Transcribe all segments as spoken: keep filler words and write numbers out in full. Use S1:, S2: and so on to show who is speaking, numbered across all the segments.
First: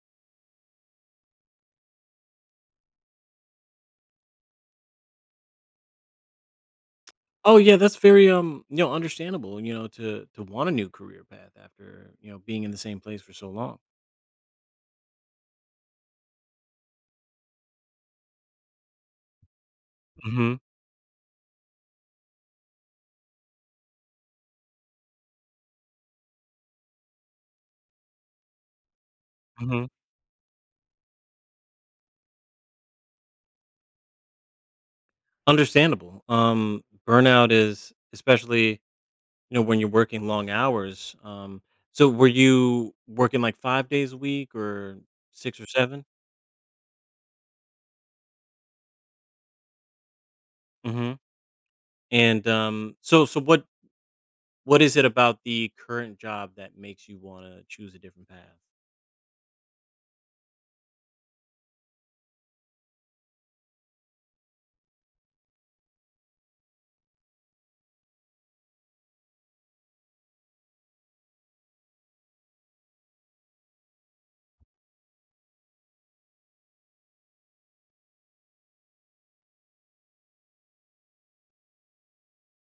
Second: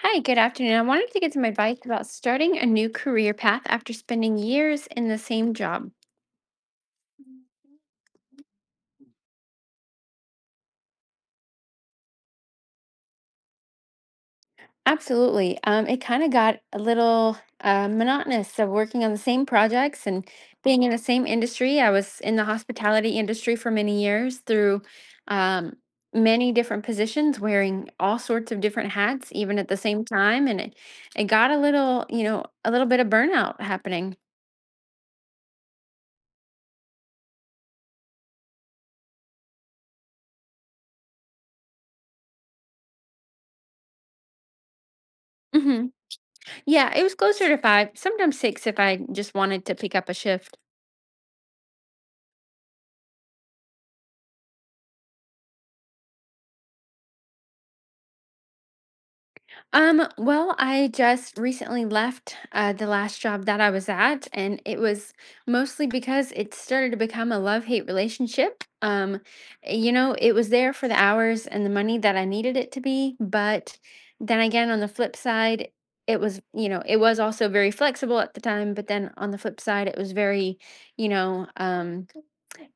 S1: Hi, good afternoon. I wanted to get some advice about starting a new career path after spending years in the same job.
S2: Oh yeah, that's very um, you know, understandable, you know, to to want a new career path after, you know, being in the same place for so long.
S1: Absolutely. Um, it kind of got a little uh, monotonous of working on the same projects and
S2: Mhm.
S1: being in the same industry. I was in the hospitality industry for many years through um, many different positions, wearing all sorts of different hats, even at the
S2: Mhm.
S1: same time. And it, it got a little, you know, a little bit of burnout happening.
S2: Understandable. Um, burnout is especially, you know, when you're working long hours. Um, so were you working like five days a week or six or seven?
S1: Yeah, it was closer to five, sometimes six if I just wanted to pick up a shift.
S2: Mhm. And um so so what what is it about the current job that makes you want to choose a different path?
S1: Um, well, I just recently left uh, the last job that I was at, and it was mostly because it started to become a love-hate relationship. Um, you know, it was there for the hours and the money that I needed it to be, but then again, on the flip side, it was, you know, it was also very flexible at the time, but then on the flip side, it was very, you know, um,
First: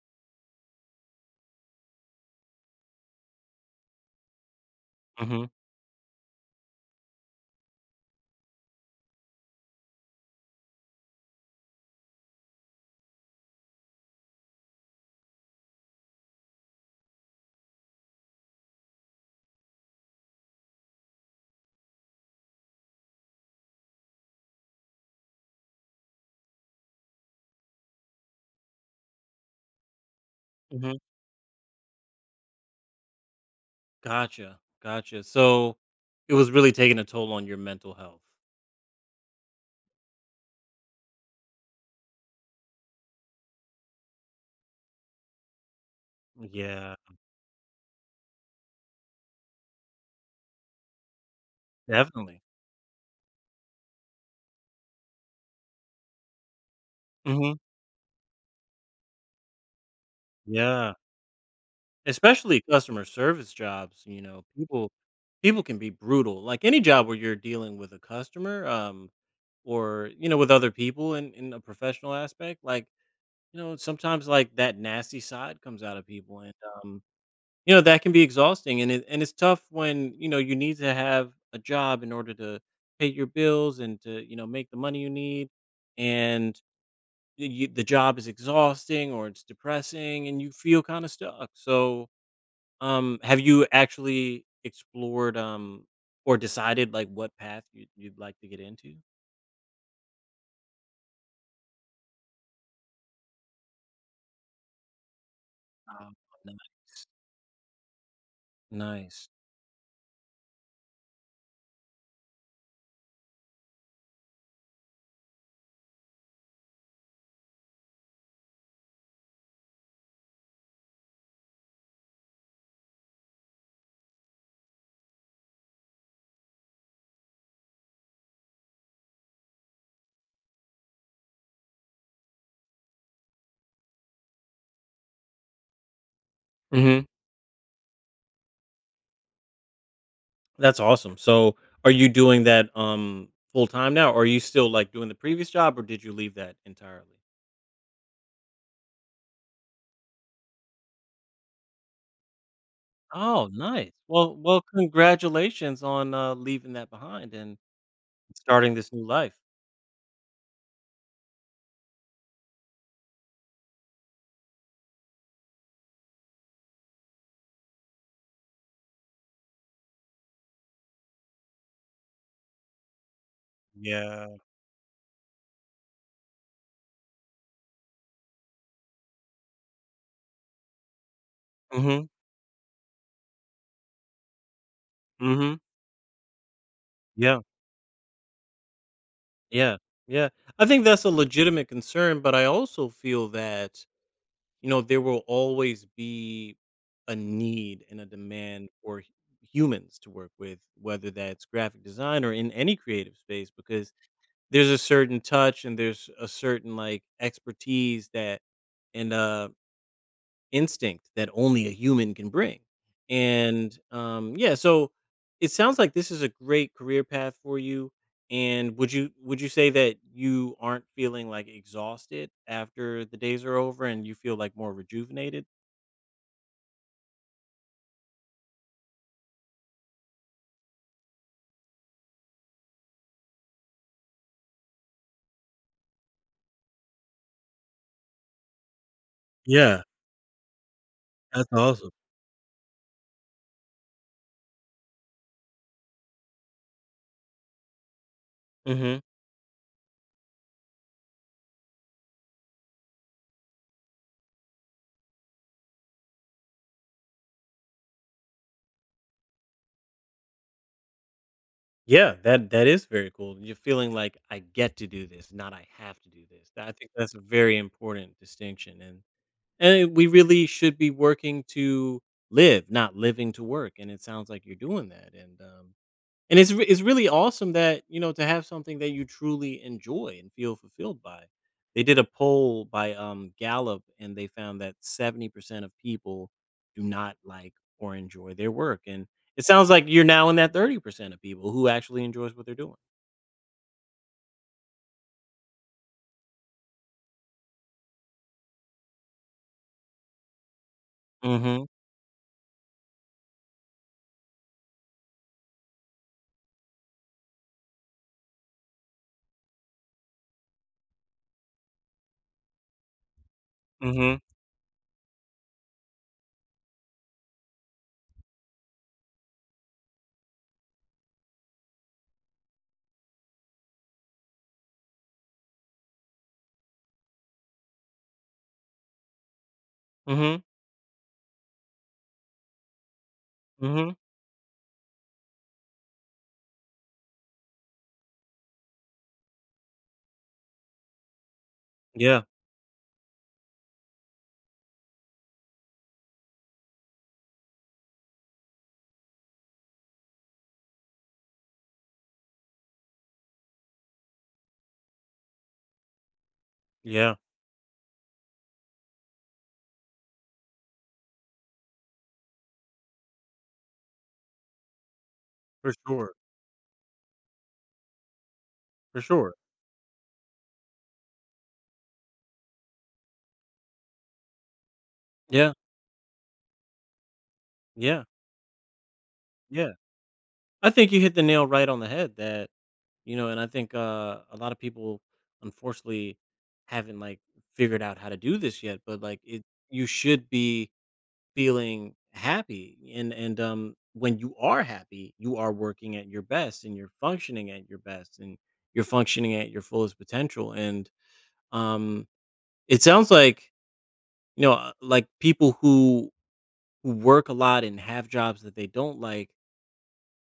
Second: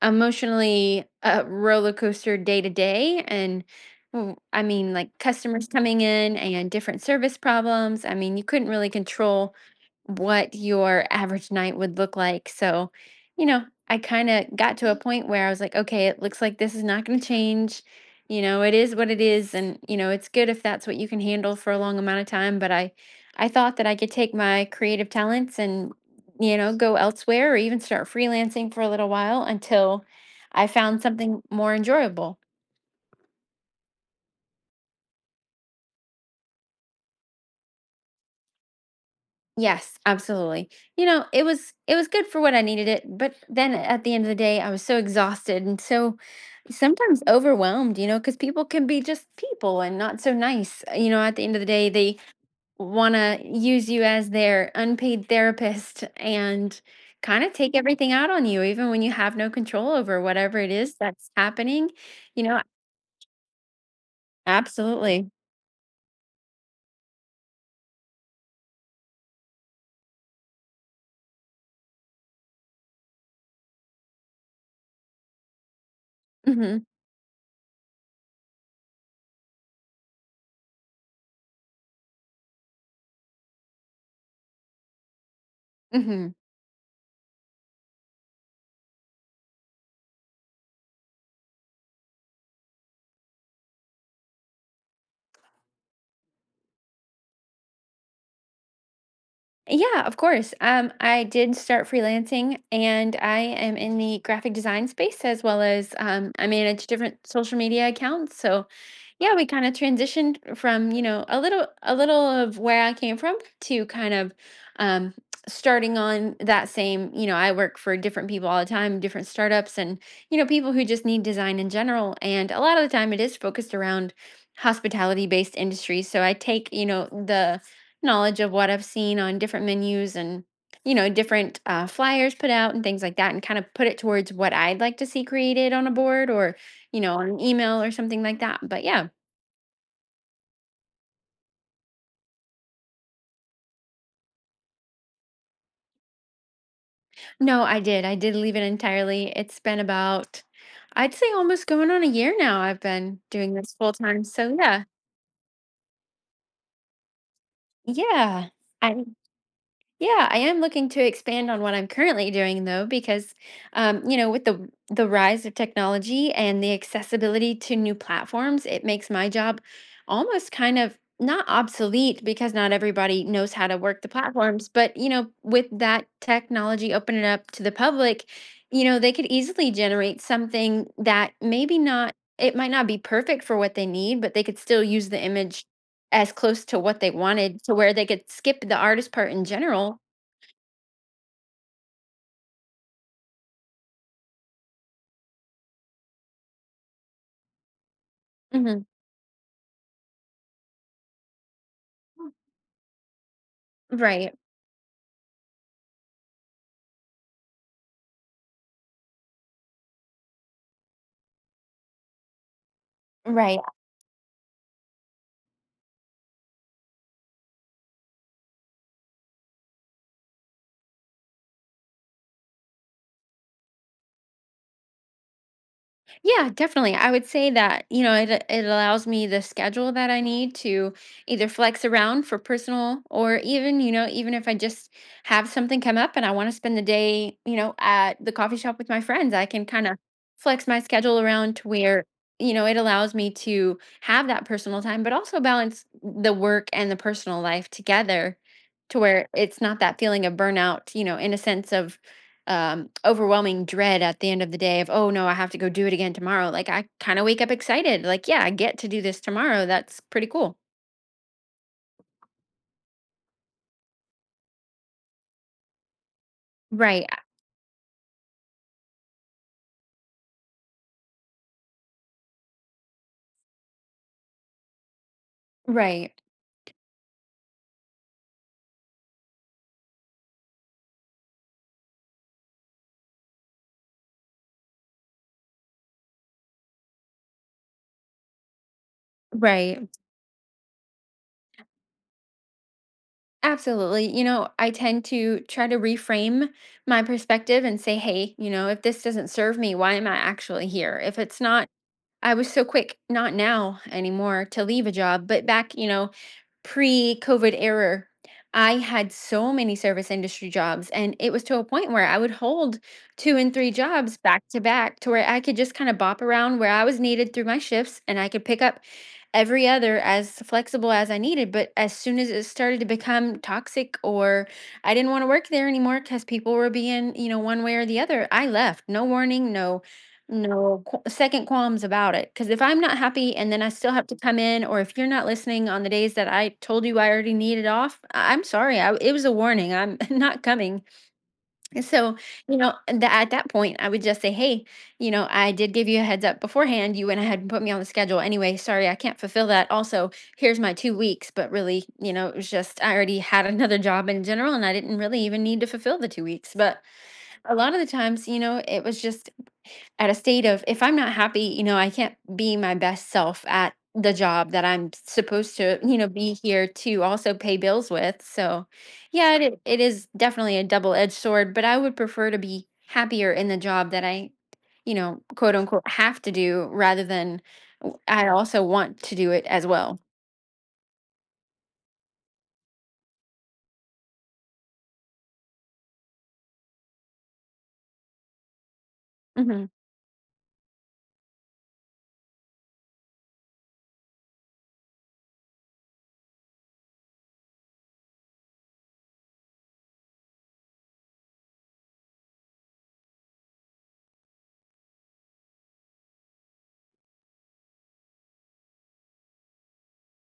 S1: emotionally uh, roller coaster day to day. And well, I mean, like,
S2: Mhm.
S1: customers coming in and different service problems. I mean, you couldn't really control what your average night would look like. So, you know, I kind of got to a point where I was like, okay, it looks like this is not going to change. You know, it is what it is, and you know, it's good if that's what you can handle for a long amount of time, but I I thought that I could take my creative talents and you know, go elsewhere or even start freelancing for a little while until I found
S2: Mhm.
S1: something more enjoyable.
S2: Gotcha, gotcha. So, it was really taking a toll on your mental health.
S1: Yes, absolutely. You know, it was it was good for what I needed it, but then at the end of the day, I was so exhausted and so
S2: Yeah,
S1: sometimes overwhelmed, you know, cuz people can be just people and not so nice. You know, at the end of the day, they
S2: definitely.
S1: want to use you as their unpaid therapist and kind of
S2: Mhm.
S1: take everything out on you even when you have no control over whatever it
S2: Yeah,
S1: is that's happening you know
S2: especially customer service jobs, you know, people
S1: Absolutely.
S2: people can be brutal. Like, any job where you're dealing with a customer, um, or, you know, with other people in in a professional aspect, like, you know, sometimes, like, that nasty side comes out of people. And,
S1: Mhm,
S2: um, you know that can be exhausting, and it, and it's tough when you know you need to have a job in order to pay your bills and to, you know, make the money you need.
S1: mhm.
S2: And y- you, the job is exhausting or it's depressing and you feel kind of stuck. So, um, have you actually explored, um, or decided like what path you, you'd like to get into?
S1: Yeah, of course. Um, I did start freelancing, and I am in the graphic design space as well as,
S2: Um,
S1: um, I
S2: Ni-
S1: manage different social media accounts, so
S2: nice.
S1: yeah, we kind of transitioned from, you know, a little a little of where I came from to kind of um starting on that same, you know, I work for different people all the time, different startups and, you know, people who just need design in general. And a lot of the time it is focused around hospitality based industries. So I take, you know, the knowledge of what I've seen on different menus and you know different uh, flyers put out and things like that, and kind of put it towards what I'd like to see created on a board or
S2: Hmm,
S1: you know, on an email or something like that. But yeah.
S2: that's awesome. So are you doing that, um, full time now, or are you still like doing the previous job, or did you leave that entirely?
S1: No, I did. I did leave it entirely. It's been about, I'd say almost going on a year now I've been
S2: Oh,
S1: doing this full
S2: nice.
S1: time.
S2: Well
S1: So
S2: well,
S1: yeah.
S2: congratulations on, uh, leaving that behind and
S1: Yeah.
S2: starting this
S1: I
S2: new life.
S1: Yeah, I am looking to expand on what I'm currently doing though, because um, you know, with the the rise of technology and the accessibility to new platforms, it makes my job almost kind of not obsolete because not everybody knows how to work the
S2: Yeah.
S1: platforms, but you know, with that technology opening up to the public, you know, they could easily generate something that maybe
S2: Mhm,
S1: not it might not be perfect for what they need, but they could still use the
S2: mhm.
S1: image as close to what they
S2: Yeah,
S1: wanted to where they could skip the artist part in
S2: yeah,
S1: general.
S2: yeah. I think that's a legitimate concern, but I also feel that, you know, there will always be a need and a demand
S1: Mhm.
S2: for hu humans to work with, whether that's graphic design or in any creative space, because
S1: Right.
S2: there's a certain touch and there's a certain, like, expertise that and, uh instinct that only a human can bring.
S1: Right.
S2: And, um, yeah, so it sounds like this is a great career path for you. And would you would you say that you aren't feeling like exhausted after the days are over and you feel like more rejuvenated?
S1: Yeah, definitely. I would say that, you know, it it allows me the schedule that I need to either flex around for personal or even, you know, even if I just have something come up and I want to spend the day, you know, at the coffee shop with my friends, I can
S2: Yeah,
S1: kind of flex my schedule
S2: that's
S1: around to
S2: awesome.
S1: where, you know, it allows me to have that personal time, but also balance the work and the personal life together to
S2: Hmm.
S1: where it's not that feeling of burnout, you know, in a sense of um overwhelming dread at the end of the day of, oh no, I have to go do it again tomorrow. Like, I kind of wake up excited, like, yeah, I get to do this tomorrow. That's pretty cool.
S2: Yeah, that that is very cool. You're feeling like I get to do this, not I have to do this. That- I think
S1: Right,
S2: that's a very important distinction. and And we really should be working to live, not living to work, and it sounds like you're doing that, and, um,
S1: right,
S2: and it's re it's really awesome that, you know, to have something that you truly enjoy and feel fulfilled by. They did a poll by, um, Gallup, and they found that seventy percent of people do not like or enjoy their work, and it sounds like
S1: right,
S2: you're now in that thirty percent of people who actually enjoys what they're doing.
S1: absolutely. You know i tend to try to reframe my perspective and say, hey, you know if this doesn't serve me, why am I actually here if it's not?
S2: Mm.
S1: I was so quick, not now anymore, to leave a job, but back, you know, pre-COVID era, I had so many service industry jobs, and it was to a point where I would hold two and three jobs
S2: Mhm,
S1: back to back to where I could just kinda bop around where I was needed through my shifts, and I could pick up every other as flexible as I needed, but as soon as it started to become toxic or I didn't wanna work there anymore because people were being, you know, one way or the other, I left. No warning, no
S2: mm mhm, mm mhm,
S1: no, qu- second qualms about it. Because if I'm not happy and then
S2: mm
S1: I still
S2: mhm.
S1: have to come in, or if you're not listening on the days that I told you I already needed off, I- I'm sorry. I, it was a warning. I'm not coming. And so,
S2: Yeah,
S1: you know, and tha- at that point, I would just say, hey, you know, I did give you a heads up beforehand. You went ahead and put me on the schedule. Anyway, sorry, I can't fulfill that. Also, here's my two weeks. But really, you know, it was just I already had another job in general and I didn't really even need to fulfill the two weeks. But
S2: yeah,
S1: a lot of the times, you know, it was just at a state of if I'm not happy, you know, I can't be my best self at the job that I'm supposed
S2: for
S1: to, you know,
S2: sure,
S1: be here to also pay bills with. So,
S2: for
S1: yeah,
S2: sure.
S1: it, it is definitely a double edged sword, but I would prefer to be happier in the job that I, you know,
S2: Yeah,
S1: quote unquote have to do rather than w-
S2: yeah,
S1: I also want to do it as
S2: yeah.
S1: well.
S2: I think you hit the nail right on the head that, you know. And I think, uh, a lot of people unfortunately haven't like figured out how to do this yet, but like it,
S1: Hmm.
S2: you should be feeling happy. And and um when you are happy, you are working at your best and you're functioning at your best and you're functioning at your fullest potential. And um, it sounds like, you know, uh, like people who who work a lot and have jobs that they don't like,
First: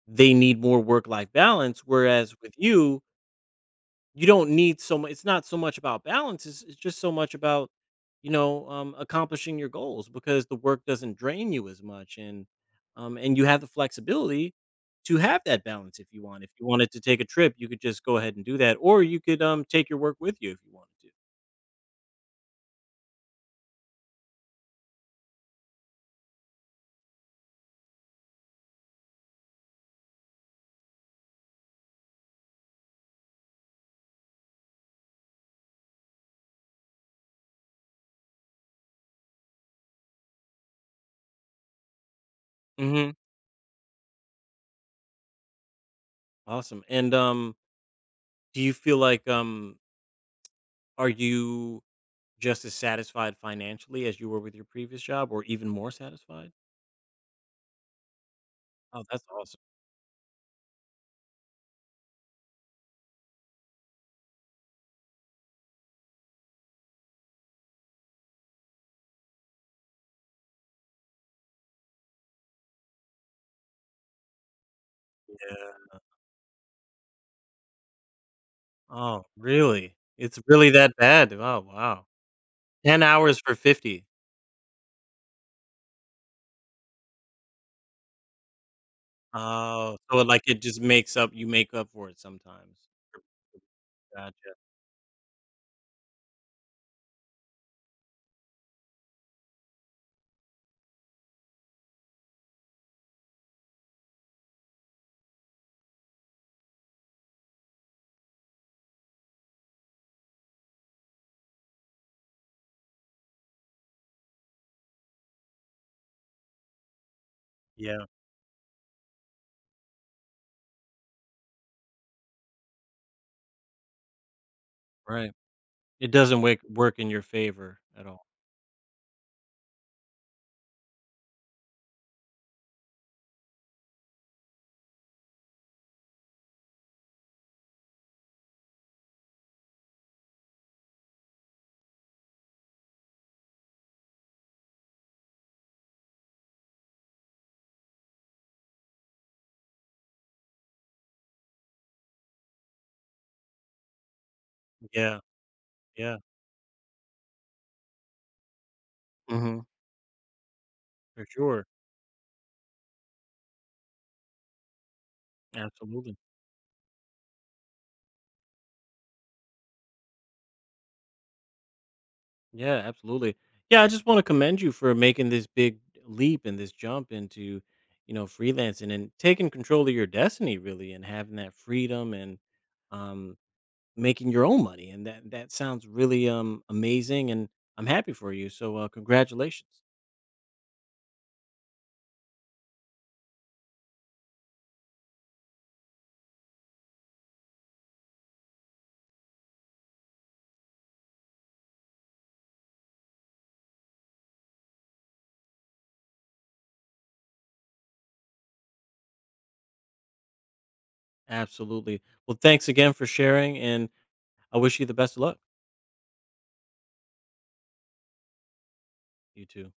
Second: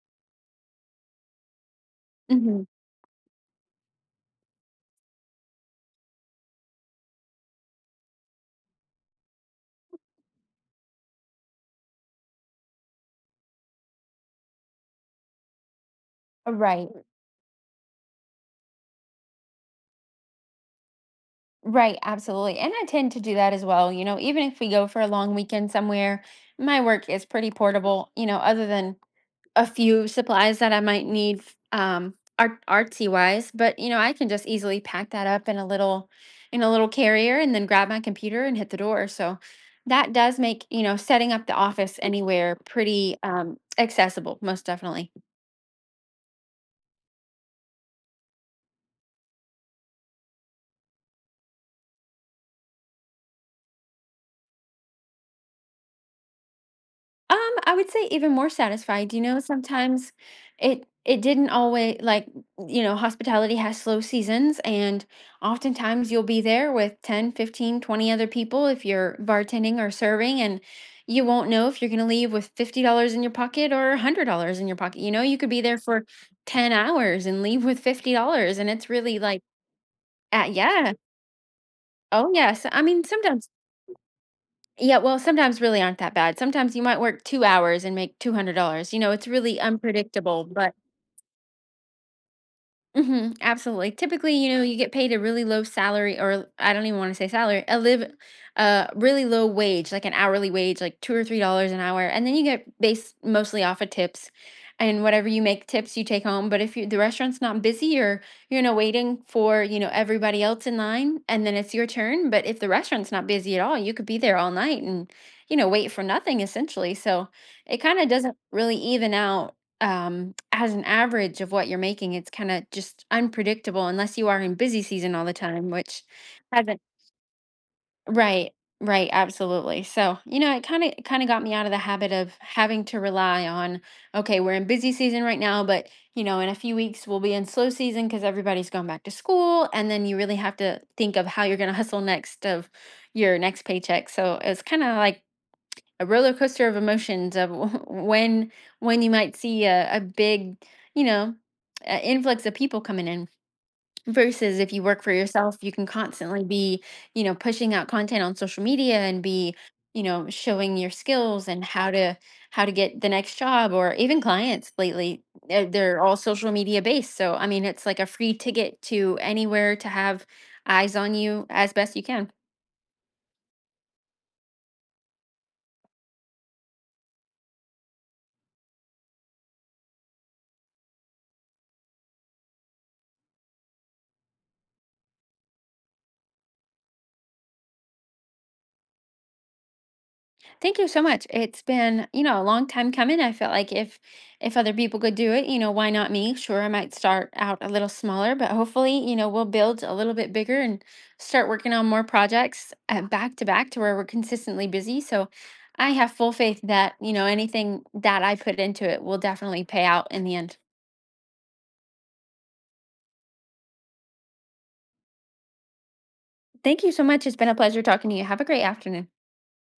S2: they need more work life balance, whereas with
S1: Hmm.
S2: you, you don't need so much. It's not so much about balance, it's it's just so much about, you know, um, accomplishing your goals, because the work doesn't drain you as much. And, um, and you have the flexibility to have that balance if you want. If you
S1: Right,
S2: wanted to take a trip, you could just go ahead and do that, or you could, um, take your work with you if you wanted to.
S1: right, absolutely. And I tend to do that as well. You know, even if we go for a long weekend somewhere, my work is pretty portable, you know, other than a few supplies that I might need f- um art artsy wise, but you know, I can just easily pack that up in a little in a little carrier and then grab my computer and hit the door. So that does make, you know, setting up the office anywhere
S2: Mhm.
S1: pretty um accessible, most definitely.
S2: Awesome. And, um, do you feel like, um, are you just as satisfied financially as you were with your previous job, or even more satisfied?
S1: Um, I would say even more
S2: Oh,
S1: satisfied, you
S2: that's
S1: know,
S2: awesome.
S1: sometimes it it didn't always like, you know, hospitality has slow seasons and oftentimes you'll be there with ten, fifteen, twenty other people if you're bartending or serving and you won't know if you're going to leave with fifty dollars in your pocket or one hundred dollars in your pocket. You know, you could be
S2: Yeah.
S1: there for ten hours and leave with fifty dollars and it's really
S2: Oh,
S1: like
S2: really? It's
S1: uh,
S2: really
S1: yeah.
S2: that bad? Oh, wow.
S1: Oh yes. I
S2: ten
S1: mean,
S2: hours
S1: sometimes
S2: for fifty.
S1: yeah, well, sometimes really aren't that bad. Sometimes you might work two hours and make two hundred dollars. You know, it's really
S2: Oh, so, like,
S1: unpredictable,
S2: it
S1: but
S2: just makes up, you make up for it sometimes.
S1: mhm, absolutely. Typically, you
S2: Gotcha.
S1: know, you get paid a really low salary, or I don't even wanna say salary, a live uh, really low wage, like an hourly wage, like two or three dollars an hour, and then you get based mostly off of tips, and whatever you make tips, you take home, but if you the restaurant's not busy or, you know, waiting for, you know, everybody else in line, and then it's your turn, but if the restaurant's not busy at all, you could be there all night and, you know, wait for nothing essentially, so it
S2: Yeah,
S1: kinda doesn't really even out um, as an average of what you're making, it's kinda just unpredictable unless you are in busy season all the
S2: right.
S1: time, which
S2: It doesn't work
S1: hasn't.
S2: work in your favor at all.
S1: Right, right, absolutely. So, you know, it kinda kinda got me out of the habit of having to rely on, okay, we're in busy season right now, but, you know, in a few weeks, we'll be in slow season because everybody's going back to school, and then you really have to think of how you're gonna hustle next of your next paycheck. So, it's kinda like a roller coaster of emotions of when when you might see a, a big you know uh, influx of people coming in versus if you work for
S2: Yeah,
S1: yourself, you can
S2: yeah.
S1: constantly be you know pushing out content on social media and be
S2: Mhm.
S1: you know showing your
S2: For
S1: skills and
S2: sure.
S1: how to how to get the next job. Or even clients lately, they're, they're all
S2: Absolutely.
S1: social media based, so I mean, it's like a free ticket to anywhere to have eyes on you as best you can.
S2: Yeah, absolutely. Yeah, I just wanna commend you for making this big leap and this jump into, you know, freelancing and taking control of your destiny really and having that freedom. And, um, making your own money, and that that sounds really, um, amazing. And I'm happy for you, so, uh, congratulations.
S1: Thank you so much. It's been, you know, a long time coming. I felt like if if other people could do it, you know, why not me? Sure, I might start out a little smaller, but hopefully, you know, we'll build a little bit bigger and start working on more projects uh, back to back to where we're consistently busy. So I have full faith that, you know, anything that I put into it will definitely pay out in the end.
S2: Absolutely. Well, thanks again for sharing, and I wish you the best of luck.
S1: Thank you so much. It's been a pleasure talking to you. Have a great afternoon.
S2: You too.